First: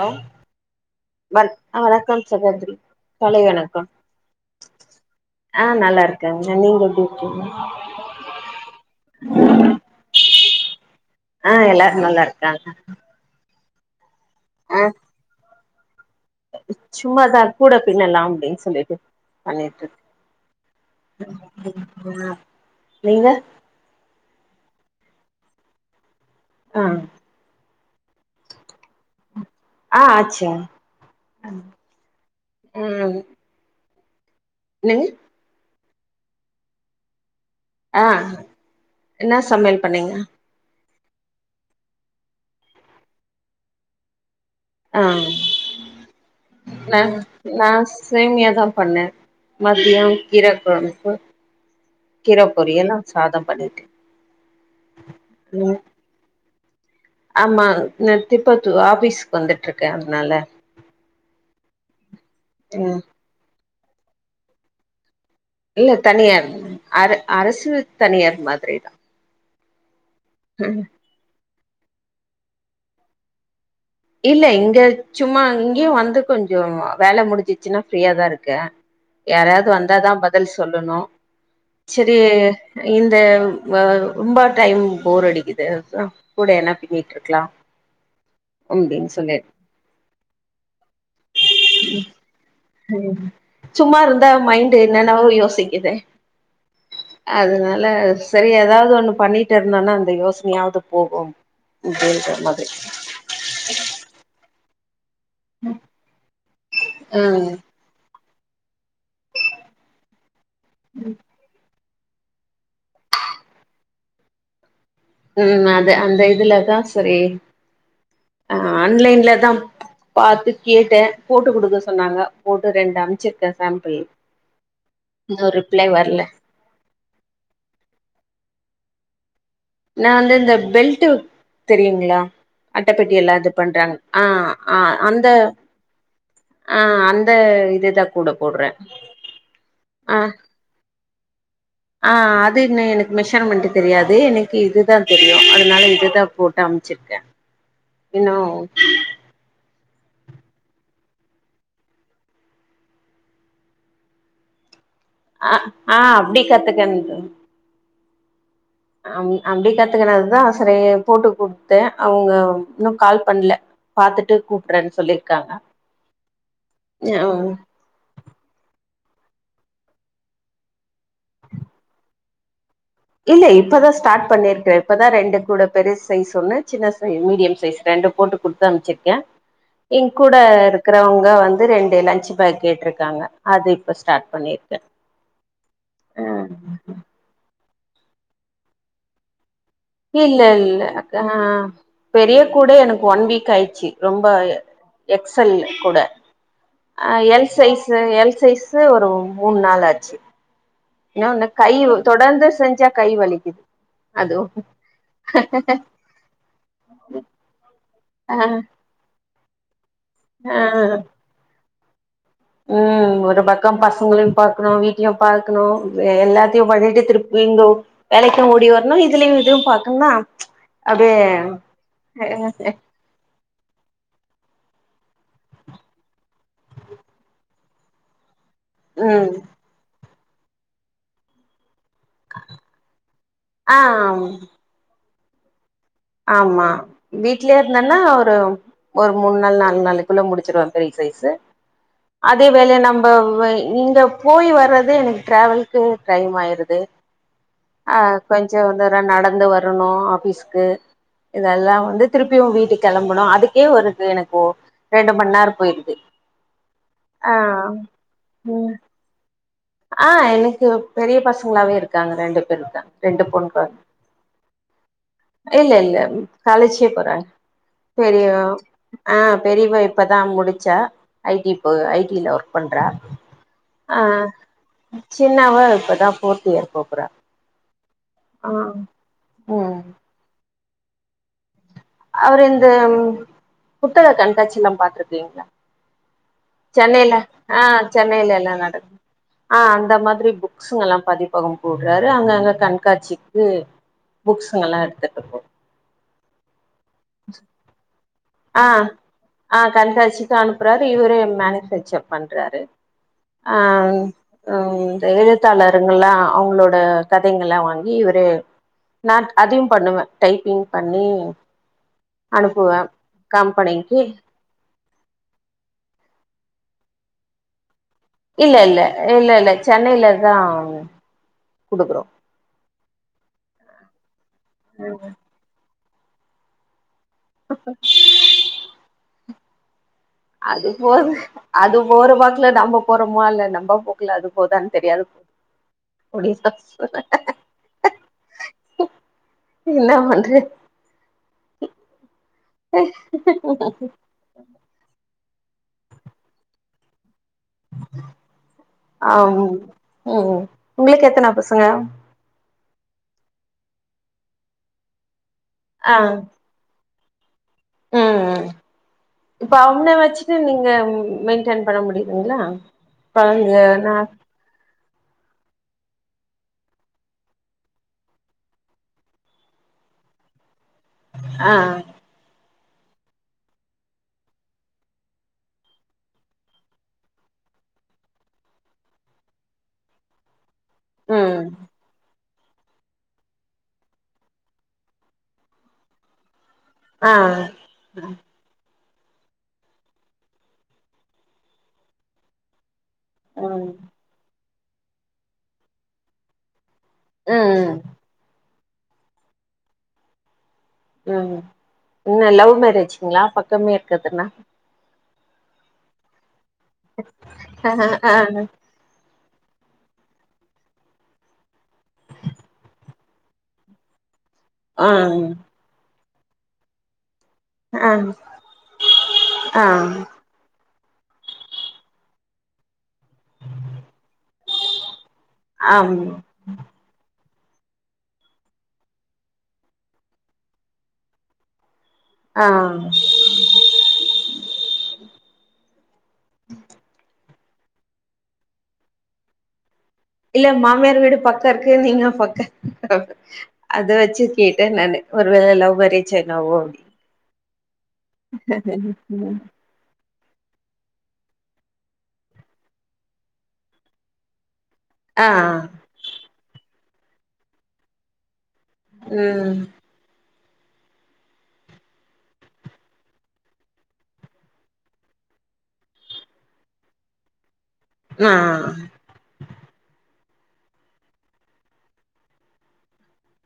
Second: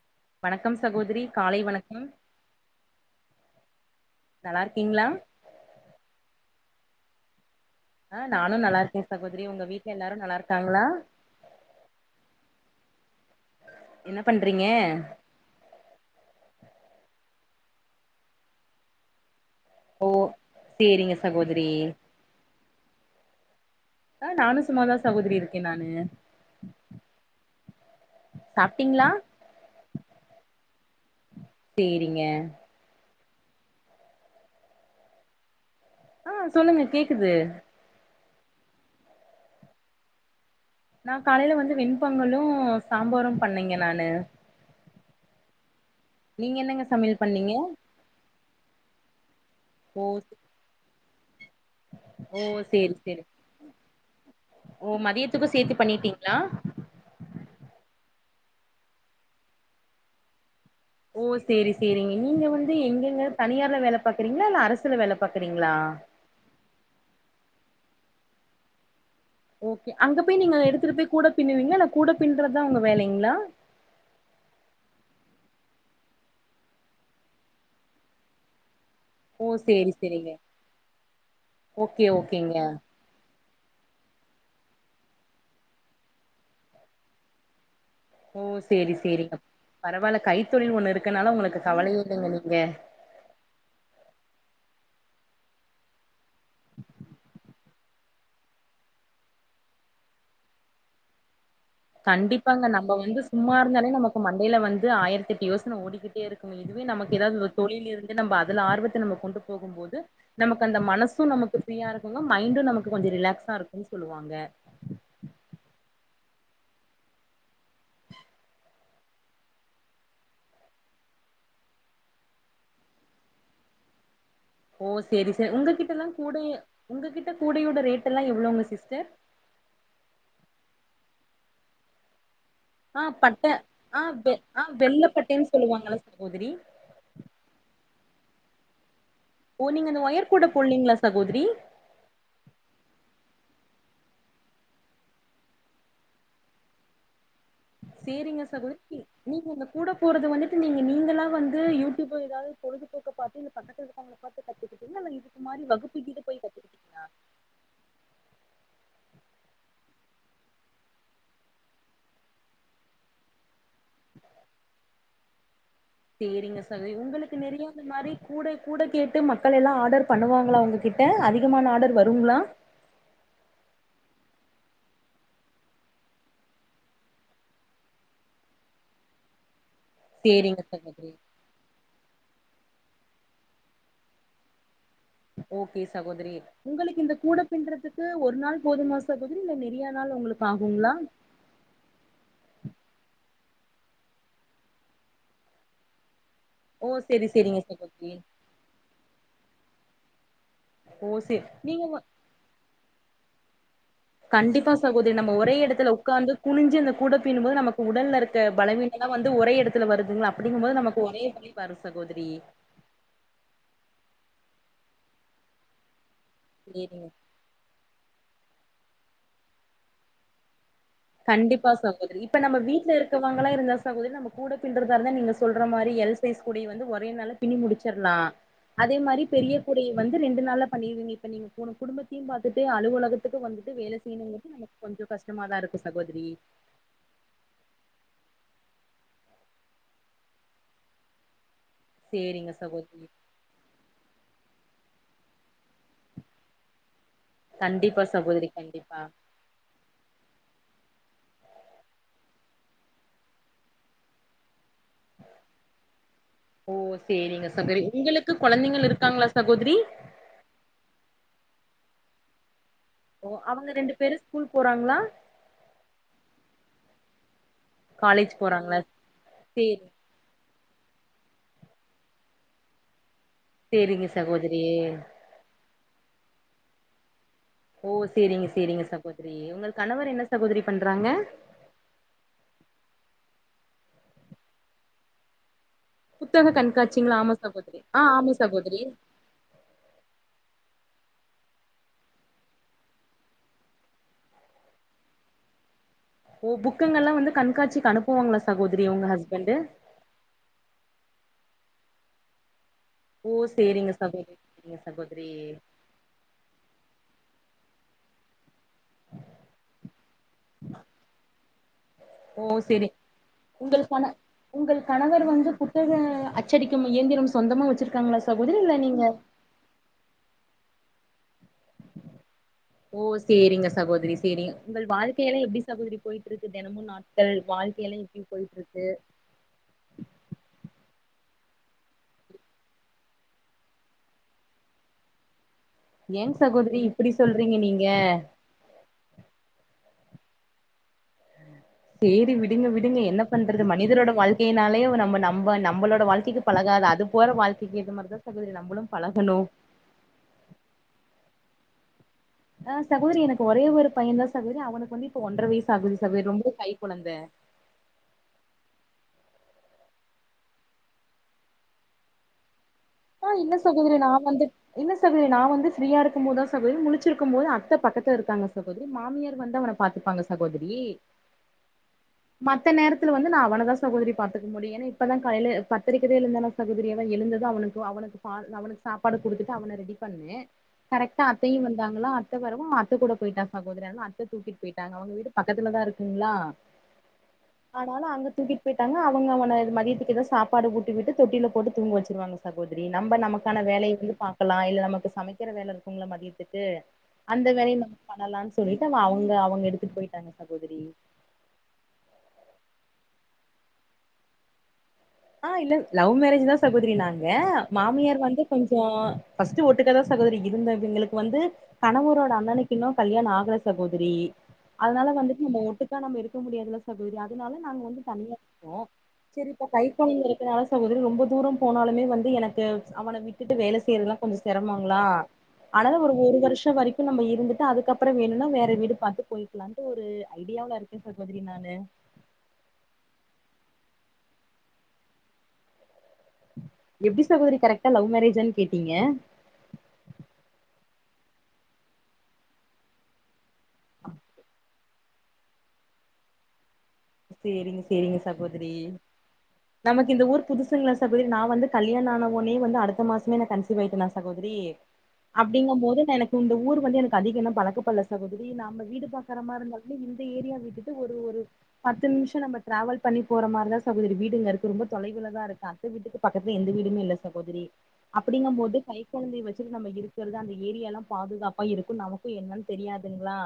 hello வணக்கம் சகோதரி வண் காலை வணக்கம் வணக்கோ சகோதரி காலை வணக்கோ நல்லா இருக்கீங்களா ஆ நல்லா இருக்கங்க நீங்க எப்டி இருக்கீங்க ஆ நானோ நல்லா இருக்கே சகோதரி உங்க வீட்ல எல்லாரு நல்லா இருக்காங்களா ஆ எல்லாரு நல்லா இருக்காங்க என்ன பண்றீங்க ஆ சும்மாதா கூட பின்னலாம் அப்டின் சொல்லிட்டு பண்ணியிரு ஓ சேரிங்க சகோதிரி இருக்கே ஆ நீங்க ஆ நானு சும்மாதா சகோதிரி இருக்கே நானு ஆ சாப்ட்டிங்ளா ஆ அச்சு ம் சேரிங்க ம் என்னங்க ஆ சொல்லுங்க கேக்குது ஆ இன்னா சமயல் பண்ணிங்க நா காலைல வந்து வெண்பெங்கலு சாம்பாரு பண்ணேங்க நானு ஆ நீங்க என்னங்க நா சமையல் பண்ணீங்க நா சேமியாதா பண்ணே ஓ மதியோ கீரக்கொழம்பு ஓ சேரி சேரி பண்ணிட்டே ஓ மதியத்துக்கு சேத்து ம் பண்ணிட்டிங்ளா ஆமா நா திப்பத்தூர் ஆஃபீஸ்க்கு வந்துட்ருக்கே அதுனால ஓ சேரி சேரிங்க நீங்க வந்து ம் எங்கெங்க தனியார்ல வேல பாக்குறிங்ளா இல்ல அரசுல வேலப் இல்ல தனியார் அர அரசு தனியார் மாதிரி தா ஓக்கே அங்க போய் நீங்க எடுத்துட்டு போய் கூட பின்னுவிங்ளா இல்ல கூட பின்றத்தா உங்க வேலைங்ளா இல்ல இங்க சும்மா இங்யு வந்து கொஞ்சோ வேல முடிஞ்சிச்சின்னா ஃப்ரீயாதா இருக்க ஓ யாரயாது சேரி வந்தாதா சேரிங்க பதில் சொல்லணு ஓகே செரி ஓகேங்க இந்த வ ரொம்ப டைம் போர் அடிக்குது அதா கூட எத்னா பின்னிங்ட்ருக்லா ஓ சேரி சேரிங்க பரவால்ல கைத்தொழில் ஒண்ணு இருக்கனால உங்ளுக்கு கவலய இல்லைக்ஷங்க நீங்க சும்மாருந்தா மைண்டு இன்னென்னாவோ யோசிக்குது அதனால செரி எதாவ்து ஒண்ணு பண்ணிட்டுருந்தோணா அந்த யோஸ்னயாவுது போகும் கண்டிப்பாங்க நம்ப வந்து ஸ் சும்மா இருந்தாலே நமக்கு மண்டைல வந்து ஆய்ரத் எட்டு யோஸ்ன ஓடிக்கிட்டேருக்கு இதுவே நமக்கு எதாது ம் ஒரு தொழில் இருந் நம்ப அதுல ஆர்வத்த நம்ம கொண்டு போகு போது நமக்கு அந்த மனசு நமக்கு ஃப்ரியா இருக்குங்கோ மைண்டு நமக்கு கொஞ்சோ ரிலாக்ஸாருக்குன் சொல்லுவாங்க ம் அது அந்த இதுல தா செரி ஆ அன்லைன்ல தா பாத்து கேட்ட போட்டு குடுக்க சொன்னாங்க போட்டு ரெண்டு அம்ச்சிர்க்க சாம்புள் ஓ சேரி சே உங்ககிட்டல்லா கூடைய உங்ககிட்ட கூடையோட ரேட்டல்லா எவ்ளோங்க சிஸ்டர் நா வந்து இந்த பெல்ட்டு தெரியுங்ளா அட்ட ஆ பெட்டியால்லா பட்ட இது பண்றாங்க ஆ வெ ஆ வெள்ள அந்த பட்டைன்னு சொல்லுவாங்கல்ல சகோதரி ஆ அந்த இதுதா கூட போட்ற ஓ நீங்க அந்த வயர் கூட போட்லீங்ளா சகோதிரி ஆ அது இன்ன எனக்கு மெஷர்மண்ட்டு தெரியாது எனக்கு இதுதா தெரியு அதனால இதுதா போட்டு அம்ச்சிருக்க சேரிங்க சகோதிரி கி நீங்க இந்த கூட போறது வந்துட்டு நீங்க நீங்களா வந்து யூடியூபு எதாவ்து பொழுதுபோக்க பாத்து இந்த பக்கத்துலருக்கவ்ங்ள பாத்து கத்துக்கிட்டிங்லா இல்ல இது அ ஆ அப்டி கத்துக்கன்து அம் அப்டி கத்துக்குனதுதா செரி போட்டு குத்த அவுங்க இன்னு கால் பண்ல பாத்துட்டு கூப்ட்ரன் சொல்லிருக்காங்க சேரிங்க சகோத்ரி உங்குளுக்கு ம் நெறிய அந்த மாரி கூடை கூட கேட்டு மக்கள் எல்லா ஆடர் பண்ணுவாங்களா உங்ககிட்ட அதிகமான ஆடர் வருங்ளா இல்ல இப்பதா ஸ்டாட் பண்ணிர்க்குற இப்பதா ரெண்டு கூட பெரிசைஸ் ஒண்ணு சின்ன சைஸ் மீடியம் சைஸ் ரெண்டு போட்டு குட்த் தம்சிர்க்க ஏ கூட சேரிங்க சகோதரி இருக்குறவுங்க வந் து ரெண்டு லஞ்ச்சு பாக் கேட்ருக்காங்க அது இப்ப ஸ்டார்ட் பண்ணிருக்க ஓக்கே சகோதிரி உங்களுக்கு இந்த கூட பின்றதுக்கு ஒரு நாள் போதுமா சகோதிரி இல்ல நெறியா இல்ல இல்ல அக்கா பெரிய கூட எனக்கு வன் வீக் ஆயிச்சி ரொம்ப எக்ஸ் எல் உ கூட ஓ அ செரி எல் செரிங்க சைஸு சகோதரி எல் சைஸு ஒரு மூன் நாள் ஆச்சு ஓ ன்ன செரி ஒன்னு கை நீங்க வ தொடர்ந்து செஞ்சா கை வலிக்கிது கண்டிப்பா சகோதிரி நம்ப ஒரே எடத்துல உக்காந்து குனிஞ்சு அந்த கூட பீன்போது நமக்கு ஆ உடலருக்க பலவீன்ல்லா வந்து ஒரை எட துலல வருதுங்களா ஆ அப்டிங்கும்போது நமக்கு ஒரே எடத்துல வரு சகோதிரி ம் ஒரு பக்கோ பசங்ளயு பாக்ணு வீட்லயு பாக்ணு எ எல்லாத்தியு பண்ணிட்டு சேரிங்க திருப் இங்கோ வேலைக்கு ஓடி வரணு இதுலியு இதுவு பாக்கணுன்னா கண்டிப்பா சகோதிரி இப்ப நம்ம வீட்ல இருக் க்க வாங்கலா இருந்தா சகோதிரி நம்ப கூட பின்டுறதாருந்தா நீங்க சொல்ற மாரி எல் சைஸ் கூடியவந்து ஒரே நாள்ல பின்னி முடிச்சர்லா அதே மாரி ம் பெரிய கூடைய வந்து ரெண்டு நாள்ல பண்ணிருங்க இப்ப நீங்க போன குடும்ப த்தியு பாத்துட்டு அலுவலகத்துக்கு வந்துட்டு ஆ வேல செய்யணுங்கறது நமக்கு கொஞ்சொ கஷ்டமாக தா இருக்கு சகோதரி ஆமா வீட்லே இருந்தன்னா ஒரு ஒரு மூன் நாள் நாலு நாள்குள்ள முடிச்சிருவ பெரிய சைஸ்சு அதே சேரிங்க வேள சகோதரி நம்ப இங்க போய் வர்றதே எனக்கு டிராவல்க்கு டைம் ஆயிருது அ கண்டிப்பா சகோதரி கொஞ்சொ கண்டிப்பா தூரோ நடந்து வரணு ஆஃபீஸ்க்கு இதெல்லா வந்து திருப்பியு வீட்டுக் கெளம்பனு அதுக்கே வருது எனக்கோ ரெண்டு மண்நேரோ போய்ருது ஓ ஆ ம் குத்தாங்ளா சகோதிரி ஆ எனக்கு பெரிய பசங்ளாவே இருக்காங்க ரெண்டு பேர் இருக்காங்க ரெண்டு ஓ பொண் அவங்க கொழந் ரெண்டு பேரு ஸ்கூல் போறாங்ளா இல்ல இல்ல காலேஜ்கே போறாங்க காலேஜ் பெரியவன் போறாங்களா ஆ பெரியவன் சேரி இப்ப தா முடிச்ச ஐ டி போக ஐ டி ல வர்க் பண்றா ஆ சேரிங்க சகோதிரி சின்னவ இப்ப தா ஃபோர்த் இயர் போ போறா ஓ சேரிங்க சேரிங்க சகோதிரி உங்கள் ம் கணவர் என்ன சகோதிரி பண்றாங்க அவரு இந்த புத்தக கண்காட்சிலா பாத்ருக்கீங்ளா புத்தக சென்னைல கண்காட்சிங்களா ஆமா ஆ சகோதரி சென்னைல ஆமா எலா சகோதரி நடக் ஆ அந்த மாதிரி புக்ஸ்ங்கல்லாஅ பதிப்பகம் போட்றாரு அங்கங்க கண்காட்சிக்கு புக்ஸ்ஸுங்கல்லா எடுத்துட்டுப்போ ஓ புக்குங்கல்லா வந்து கண்காட்சிக்கு அனுப்புவாங்களா சகோதரி உங்க ஹஸ்பண்டு கண்காச்சி ச்சு அனுப்புறாரு இவுரு மேனுஃபேக்சர் பண்றாரு ஓ ஆ சேரிங்க ம் சகோதரி சேரிங்க ந்த சகோதரி எழுத்தாளர் ருங்கல்லா அவுங்ளோட கதைங்கல்லா வாங்கி இவுரே நாட் அதையு பண்ணுவ டைப்பிங் பண்ணி ஓ அனுப்புவே செரி உங்களுக்கு கம்பெனிக்கு பண்ண உங்கள் கணவர் வந்து புத்தக அச்சடிக்கும் இயந்திரம் சொந்தமா வெச்சிருக்காங்களா ச இல்ல இல்ல இல்ல இல்ல சென்னைல இருந்தா குடுக்குறோ ஓ சேரிங்க சகோதிரி சேரிங் உங்கள் வாழ்க்கையெல்லா எப்டி சகோதிரி போயிட்ருக்கு தெனமு நாட் உங்கள் வாழ்க்கையெல்லா எப்டி போய்ட்ருக்கு அதுபோது அது போற வாக்ல நம்ப போறோமா இல்ல நம்ப போக்குல அது போதான்னு தெரியாது ஏன் அப்டின்னு தா சகோதிரி இப்டி சொல்றீங்க நீங்க குக் என்னா பண்ற சேரி விடுங்க விடுங்க என்ன பண்றது மனிதரோட வாழ் கேனாலே ஒ நம்ப நம்ப நம்பளோட வாழ்க்கெக்கு பழகாது அது போற வாழ் திக்கி ஏத்த மாரிதா சகோதரி நம்பளு பழகணு ஆம் ம் ம் உங்ளுக்கு எத்தன பசங்க அ சகோதரி எனக்கு ஒரே ஒரு பையந்தா சகோதரி அவனுக்கு வந்து இப்ப ஒன்ற ஆ வயசாகுது சகோதரி ரொம்ப கைகொழந்த ம் ம் [inaudible] இப்ப அவன வச்சுட்டு நீங்க மெயின்டென் பண்ண முடியுதுங்ளா ஆ இல்ல சகோதரி நா வந்துட் இல்ல சகோதரி நா வந்து ஃப்ரீயா இருக்குபோதா சகோதரி முழிச்சிருக்கு போது அத்த பக்கத்துல இருக்காங்க சகோதரி மாமியார் வந்து அவன பாத்துப்பாங்க சகோதரி அ [inaudible] மத்த நேரத்துல வந்து நா அவனதா சகோதரி பாத்துக்க முடியு ஏன்னா இப்பதா காலைல பத்தரக்கிதா எழுந்தனா சகோதரி அதா எழுந்தது அவனுக் அவனுக் பால் அவனுக்கு சாப்பாடு குடுத்துட்டு அவன ரெடி பண்ணே கரெக்டா ம் அத்தையு வந்து வந்தாங்களா அத்த வரவு அத்த கூட போயிட்டா சகோதரி அதுவு அத்த தூக்கிட்டு பொயிட்டாங்க அவங்க வீட்டு பக்கத்துலதா இருக்குங்ளா ஆ அனால அங்க தூக்கிட் பொய்டாங்க அவுங்க அவன இது மதியத்துக்கு எதா சாப்பாடு ஊட்டிவிட்டு தொட்டில்ல போட்டு தூங்க வச்சிர்வாங்க சகோதரி நம்ப நமக்கான ம் வேலைய்ங்கு பாக்குலா இல்ல நமக்கு சமக்கிற வேலை இருக்குல்ல மதியத்துக்கு அந்த ம் வேலயு நம்ப பண்ணலான் சொல்லிட்டு அவ அவங்க அவங்க எடுத்துட்டு பொய்ட்டாங்க சகோதரி ம் என்ன லவ் மேரேஜ்ங்ளா பக்கமே இருக்கத்துனா அ இல்ல லவ் மேரேஜ்தா சகோதரி நாங்க ஆ மாமியார் வந்து ஆ கொஞ் சொ ஃபஸ்ட் ஒட்டுக்காதா சகோதரி இருந்த எங்களுக் வந்து கணவரோட அண்ணனுக்கு இன்னு கல்யாண ஆகுல சகோதரி அதுனால வந்துட்டு நம்ம ஒட்டுக்கா நம்ம எடுக்க முடியாதுல்ல சகோதரி அதுனால நாங்க ஆ வந்து தனியா இருப்போ செரி ஆ இப்ப கை பிள்ள இருக்கனால சகோதரி ரொம்ப தூரம் போனாலுமே வந்து எனக்கு அவன விட்டுட்டு வேல செய்யறத்ல்லா கொஞ்சொ செரமங்களா அனால ஆம் ஒரு ஒர் வர்ஷொ வரிக் ப்ப நம்ப இருந்துட்டு அதுக்கப்பற வேணுன்னா நவேற வீடு பாத்து போய்க்கலான்ட்டு ஒரு ஐடியாவ்ல இருக்கே சகோதரி நானு ஆ எப்டி சகோதரி கரெக்டா லவ் மேரேஜான் கேட்டீங்க இல்ல மாமியார் வீடு பக்க இருக்கு நீங்க பக்க அத வெச்சு கேட்ட நான்னு ஒரு வேல லவ்மேரேஜ்ஜா என்னவோ சேரிங்க சேரிங்க சகோத்ரி நமக்கு இந்த ஊர் புதுசுங்களா சகோதரி நா வந்து கல்யாணோ ஆன வொன்னே வந்து அடுத்த மாசமே நா கன்சி்வ் ஆயிட்டேனா சகோதரி ஆ அப்டிங்க போது எனக்கு இந்த ஊர் வந்து எனக்கு அதிகோ எல்லா பழக்க படல சகோதிரி நாம வீடு பாக்குற ம் மாருந்தா இல்ல இந்த ஏரியா விட்டுட்டு ஒரு ஒரு பத்து நிமிஷோ நம்ம டிராவல் பண்ணி போற மாரிதா சகோதரி வீடுங்கருக்கு ரொம்ப தொலைவில்லதா ருக்கா எங்க வீட்டுக்கு பக்கத்துல எந்த வீடுமே இல்ல சகோதரி ஆ அப்படிங்க போது கை கொழந்தைய வச்சுட்டு நம்ம இருக்குறது அந்த ஏரியா எல்லா பாதுகாப்பா இருக்கு நமக்கு என்னன்னு தெரியாதுங்களா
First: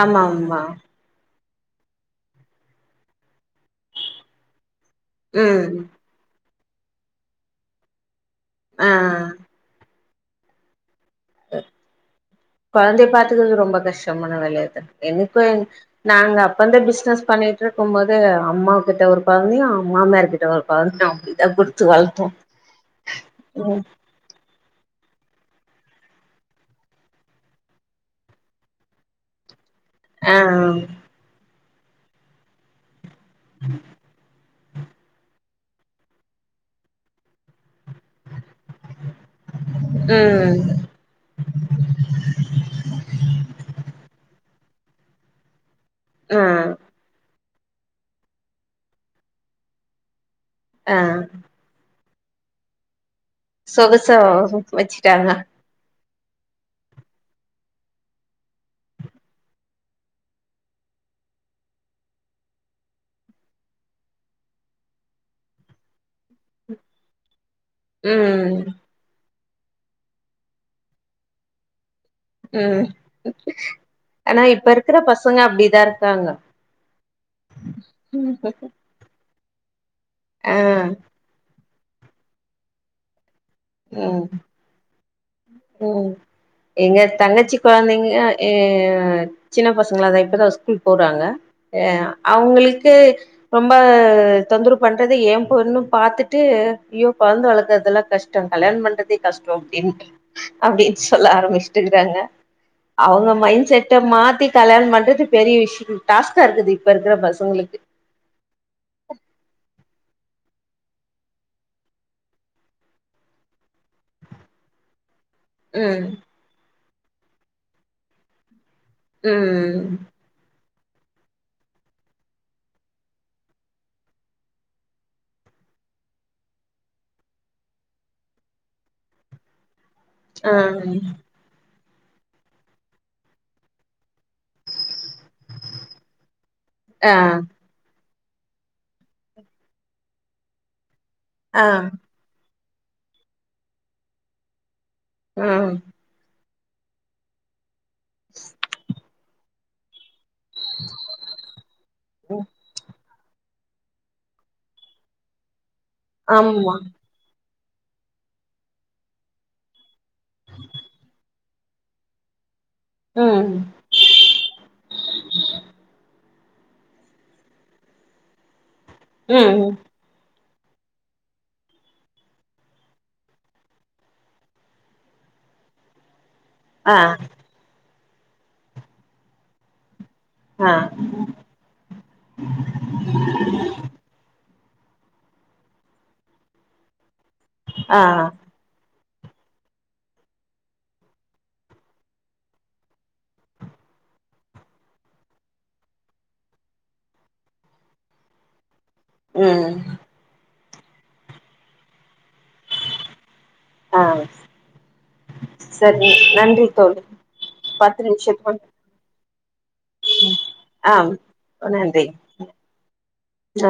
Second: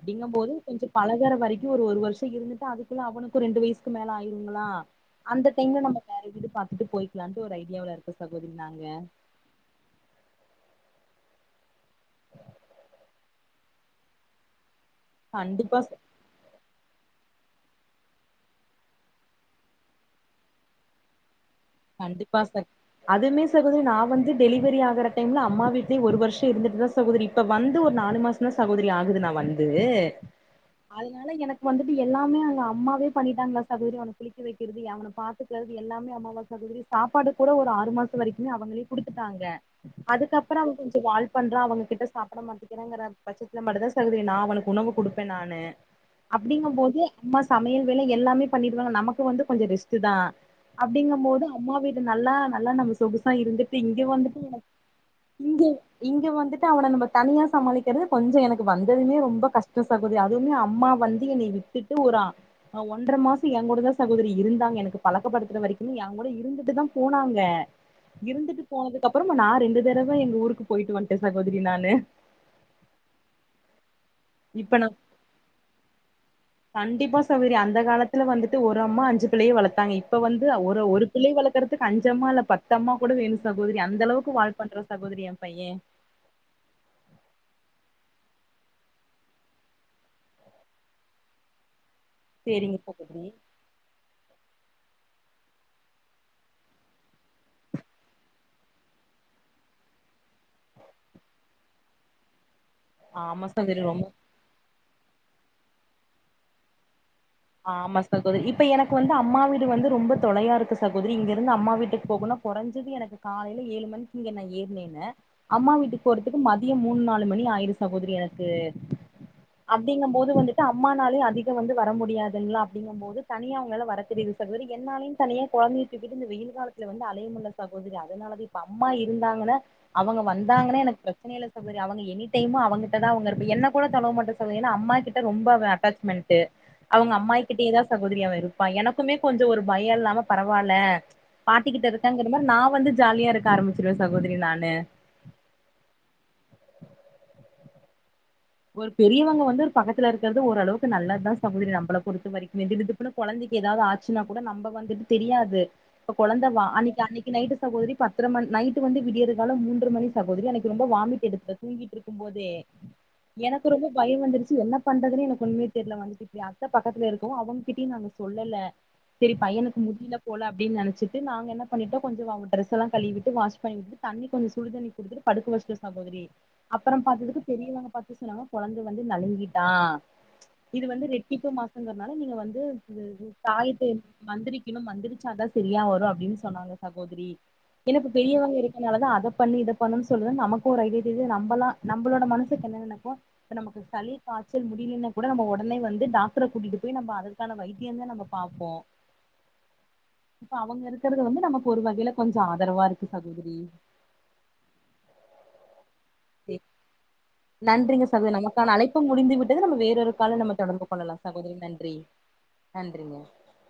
ஆமா போது ஆமா கொஞ்சோ பழகற வரைக்கு ஒரு ஒரு வருஷோ இருந்துட்டு ட்டா அதுக்குள்ள அவனுக்கு ரெண்டு வய்சுக்கு மேல ஆயிருங்களா அந்த ம் டைம்ல நம்ம வேற வீடு பாத்துட்டு போயிக்கலான்ட்டு ஒரு ஐடியாவுல இருக்கோ சகோதரி நாங்க ஆ கொழந்தைற பாத்துக்கற்து ரொம்ப கஷ்டமான வேலையத்தா எனக்கு எங் கண்டிப்பா ச நாங்கப் இப்பந்து பிஸ்னஸ் பண்ணிட்ருக்கு போது அம்மாக்கிட்ட ஒரு கொழந்தையு மாமியார்கிட்ட ஒரு கொழந்தையு அப்டி தா குடுத் கண்டிப்பா சக் அதுமே சகோதரி நா வந்துட் டெலிவரி ஆகுறடைம்ல அம்மா வீட்லே ஒரு வர்ஷ இருந்துட்தா சகோதரி இப்ப வந்து ஒரு நாலு மாசந்தா சகோதரி ஆகுது நா வந் இது ஆ அதுனால எனக் வந்துட்டு எல்லாமே அங்க அம்மாவே பண்ணிடாங்களா சகோதரி அவன குளிக்கவைக்கிற்து அவன பாத்துக்கிறது எல்லாமே அம்மாவா மத்தபடி சாப்பாடு கூட ஒரு ஆறு மாசோ வரைக்குமே அவங்களே குடுத்துட்டாங்க அதுக்கப்றோ ம் அவ்ங்க கொஞ்சோ வால் பண்றா அவங்க கிட்ட சாப்ட மாட்டேங்கிறான்ற பட்சத்துல மட்டு தா சகோதிரி நா அவனுக்கு உணவு குடுப்பே நானு ஆ அப்படிங்க போது அம்மா சமையல் வேல எல்லாமே பண்ணிடுவாங்க நமக்கு வந்து கொஞ்சோ ரெஸ்ட்டு தா ஆ அப்படிங்க போது அம்மா வீடு நல்லா நல்லா நா மிஸ் சொகுசா இருந்துட்டு இங்க சொகுசா வந்துட்டு எனக்கு வச்சுட்டாங்க இங்கே இங்க வந்துட்டு அவன நம்ம தனியா சமாளிக்கிறது கொஞ்சோ எனக்கு வந்ததுமே ரொம்ப கஷ்டோ ச பொதைய அதுவுமே அம்மா வந்து என்னை விட்டுட்டு ஒரு ஒன்ற மாசோ எங்கூட தா சகோதரி இருந்தாங்க எனக்கு பழக்கப்படுத்துற வரைக்குமே ஏ ஒ கூட இருந்துட்டு தா போனாங்க ம் இருந்துட்டு போனதுக்கு அப்றோ நா ரெண்டு தடவ எங்க ஊருக்கு போயிட்டு வந்துட்டே சகோதரி நானு ம் ஆனா இப்ப இருக்குற பசங்க அப்டி தான் இருக்காங்கோ கண்டிப்பா சகோதரி அந்த காலத்துல வந்துட்டு ஒரு அம்மா அஞ்சு பிள்ளய வளத்தாங்க இப்ப வந்து ஆ ஒரு ஒரு பிள்ளய வளக்கறதுக்கு அஞ்சமால்ல பத் பத்து அம்மா கூட வேணு சகோதரி ம் அந்தளவுக்கு வால் பண்றா சகோதரி ஏ பையே ம் எங்க தங்கச்சி கொழந்தைங்க ஏ சின்ன பசங்களா தா இப்போதா ஸ்கூல் போறாங்க ஏ சேரிங்க அவ்ங்களுக்கு சகோதரி ரொம்ப தொந்துருவு பண்றது ஏ பொண்ணு பாத்துட்டு ஐயோ கொழந்த வளக்கறதெல்லாம் கஷ்ட் டோ கல்யாணோ பண்றதே கஷ்டோ அப்டின் அப்டின்னு சொல்ல ஆரம்ச்சிட்டு இருக்குறாங்க அவ்ங்க ஆமா மைண் சகோதரி செட்ட ரொம்ப மாத்தி கல்யாணோ பண்றது பெரிய விஷ்யோ டாஸ்கா இருக்குது இப்ப இருக்குற பசங் ஆமா சகோதரி இப்ப எனக்கு வந்து அம்மா வீடு வந்து ரொம்ப தொலையா இருக்கு சகோதரி இங்க இருந்து அம்மா வீட்டுக்கு போகுனா கொறஞ்சது எனக்கு காலைல ஏழு மணிக்கு இங்க ஏறினுனா அம்மா வீட்டுக் ம் போறதுக் மதியோ மூணு நாலு மணி ஆயிர்து சகோதரி எனக்கு ம் அப்டிங்க போது வந்துட்டு அம்மானாலே அதிகோ வந்து வர முடியாது சரிங்லா அப்டிங்கபோது தனியா அவுங்ளால வரத்தெரிது சகோத்ரி என்னாலயு தனியா கொழந்தய தூக்கிட்டு இந்த வெயில் காலோ துல வந்து அலையமுள்ள சகோத்ரி அதனாலதே இப்ப அம்மா இருந்தாங்கனா அவுங்க ஆ வந்தாங்கனா எனக்கு ப்ரச்சனயில அவரு அவுங்க எனி டைமு அவங்கிட்டதா அவுங்க இருப் என்ன கூட தழுவ மாட்டா [unintelligible] ஏனா அம்மா கிட்ட ரொம்ப அவே அட்டாச்மென்ட்டு ஆ அவுங்க அம்மாகிட்டேயேதா சகோதரிய அவே இருப்பா எனக்குமே கொஞ்சோ ஒரு பயோ இல்லாம பரவால ஆ பாட்டிக்கிட்ட இருக்காங்கற மாரி நா வந்து ஜாலியா இருக்க ஆரம்பிச்சிருவே சகோதரி நானு அ [inaudible] ஒரு பெரியவங்க வந்து ஒர் பக்கத்துலருக்கிறது ஓரளவுக்கு நல்லதுதா சகோதரி நம்பளபொருத்த ம் வரைக்கு திடுதிப்புன்னு கொழந்தக்கி ஏதாவ் ஆச்சுன்னா கூட நம்ப வந்துட்டு தெரியாது ப்பு கொழந்ததா ஆமா அன்னிக் அன்னிக் இ நைட்டு சகோதரி பத்ர மண் நைட்டு வந்து விடிய்ற காலா மூன்ற மணி சகோதரி அன்னைக் ரொம்ப வாமிட் எடுத்த தூங்கிட்ருக்கும்போதே ம் எனக் ரொம்பப் பய் வந்துருச்சி என்ன பண்றதுனே எனக்கொன்னுமே தெர்ல வந்துட்டு இப்டி அத்த பக்கத்துல இருக்கவு அவங்கிட்டியி நாங்க சொல்லல சேரி ம் பையனுக்கு முடிலப் போல அப்டின் நெனச்சிட்டு நாங்கென்ன பண்ணிடோ கொஞ்சோவாவ் ட்ரெஸெல்லா கழிவிட்டு வாஷ் பண்ணி விட்டு தண்ணி கொன் சுடுதண்ணி குடுத்துட்டு படுக்கு வஷ்ட்டு சகோதரி ஆ அப்பறம் பாத்ததுக்கு பெரியவங்க பாத்து சொன்னாங்க கொழந்த வந்து நலங்கிட்டா ஆ இது வந்து ரெட்டிப்பூ மாசங்கற்னால நீங்க வந்து இதே து தாயத்து மந்திரிக்கிணு மந்திரிச்சாதா செரியா வரு அப்டின் சொன்னாங்க சகோதிரி எனக்கு ஆ பெரியவங்க இருக்கனாலதா அத பண்ணு இத பண்ணுன் சொல்ல நமக்கு ஒரு ஐடியா தெரிது நம்மளா நம்ளோட மனசு [inaudible] இப்ப நமக்கு சளி காய்ச்சல் முடியலினா கூட நம்ம ஒடனே வந்து டாக்டர கூட்டிட்டு போய் நம்ம அத இதுக்கான வைத்யோந்தா நம்ம பாப்போ அ இப்ப அவங்கிருக்குறது வந்து நமக் ஒருவகைல கொஞ்சோ ஆதரவா இருக்கு சகோதிரி ஆ சரி சரி, நன்றி தோழி பத்து நன்றிங்க சகு நிமிஷத்துக்கு நமக்கான அழைப்பு முடிந்து விட்டது நம்மு வேறரு கால நம்ம தொடர்பு ஆ கொள்ளலா சகோதரி நன்றி நன்றிங்க ஆ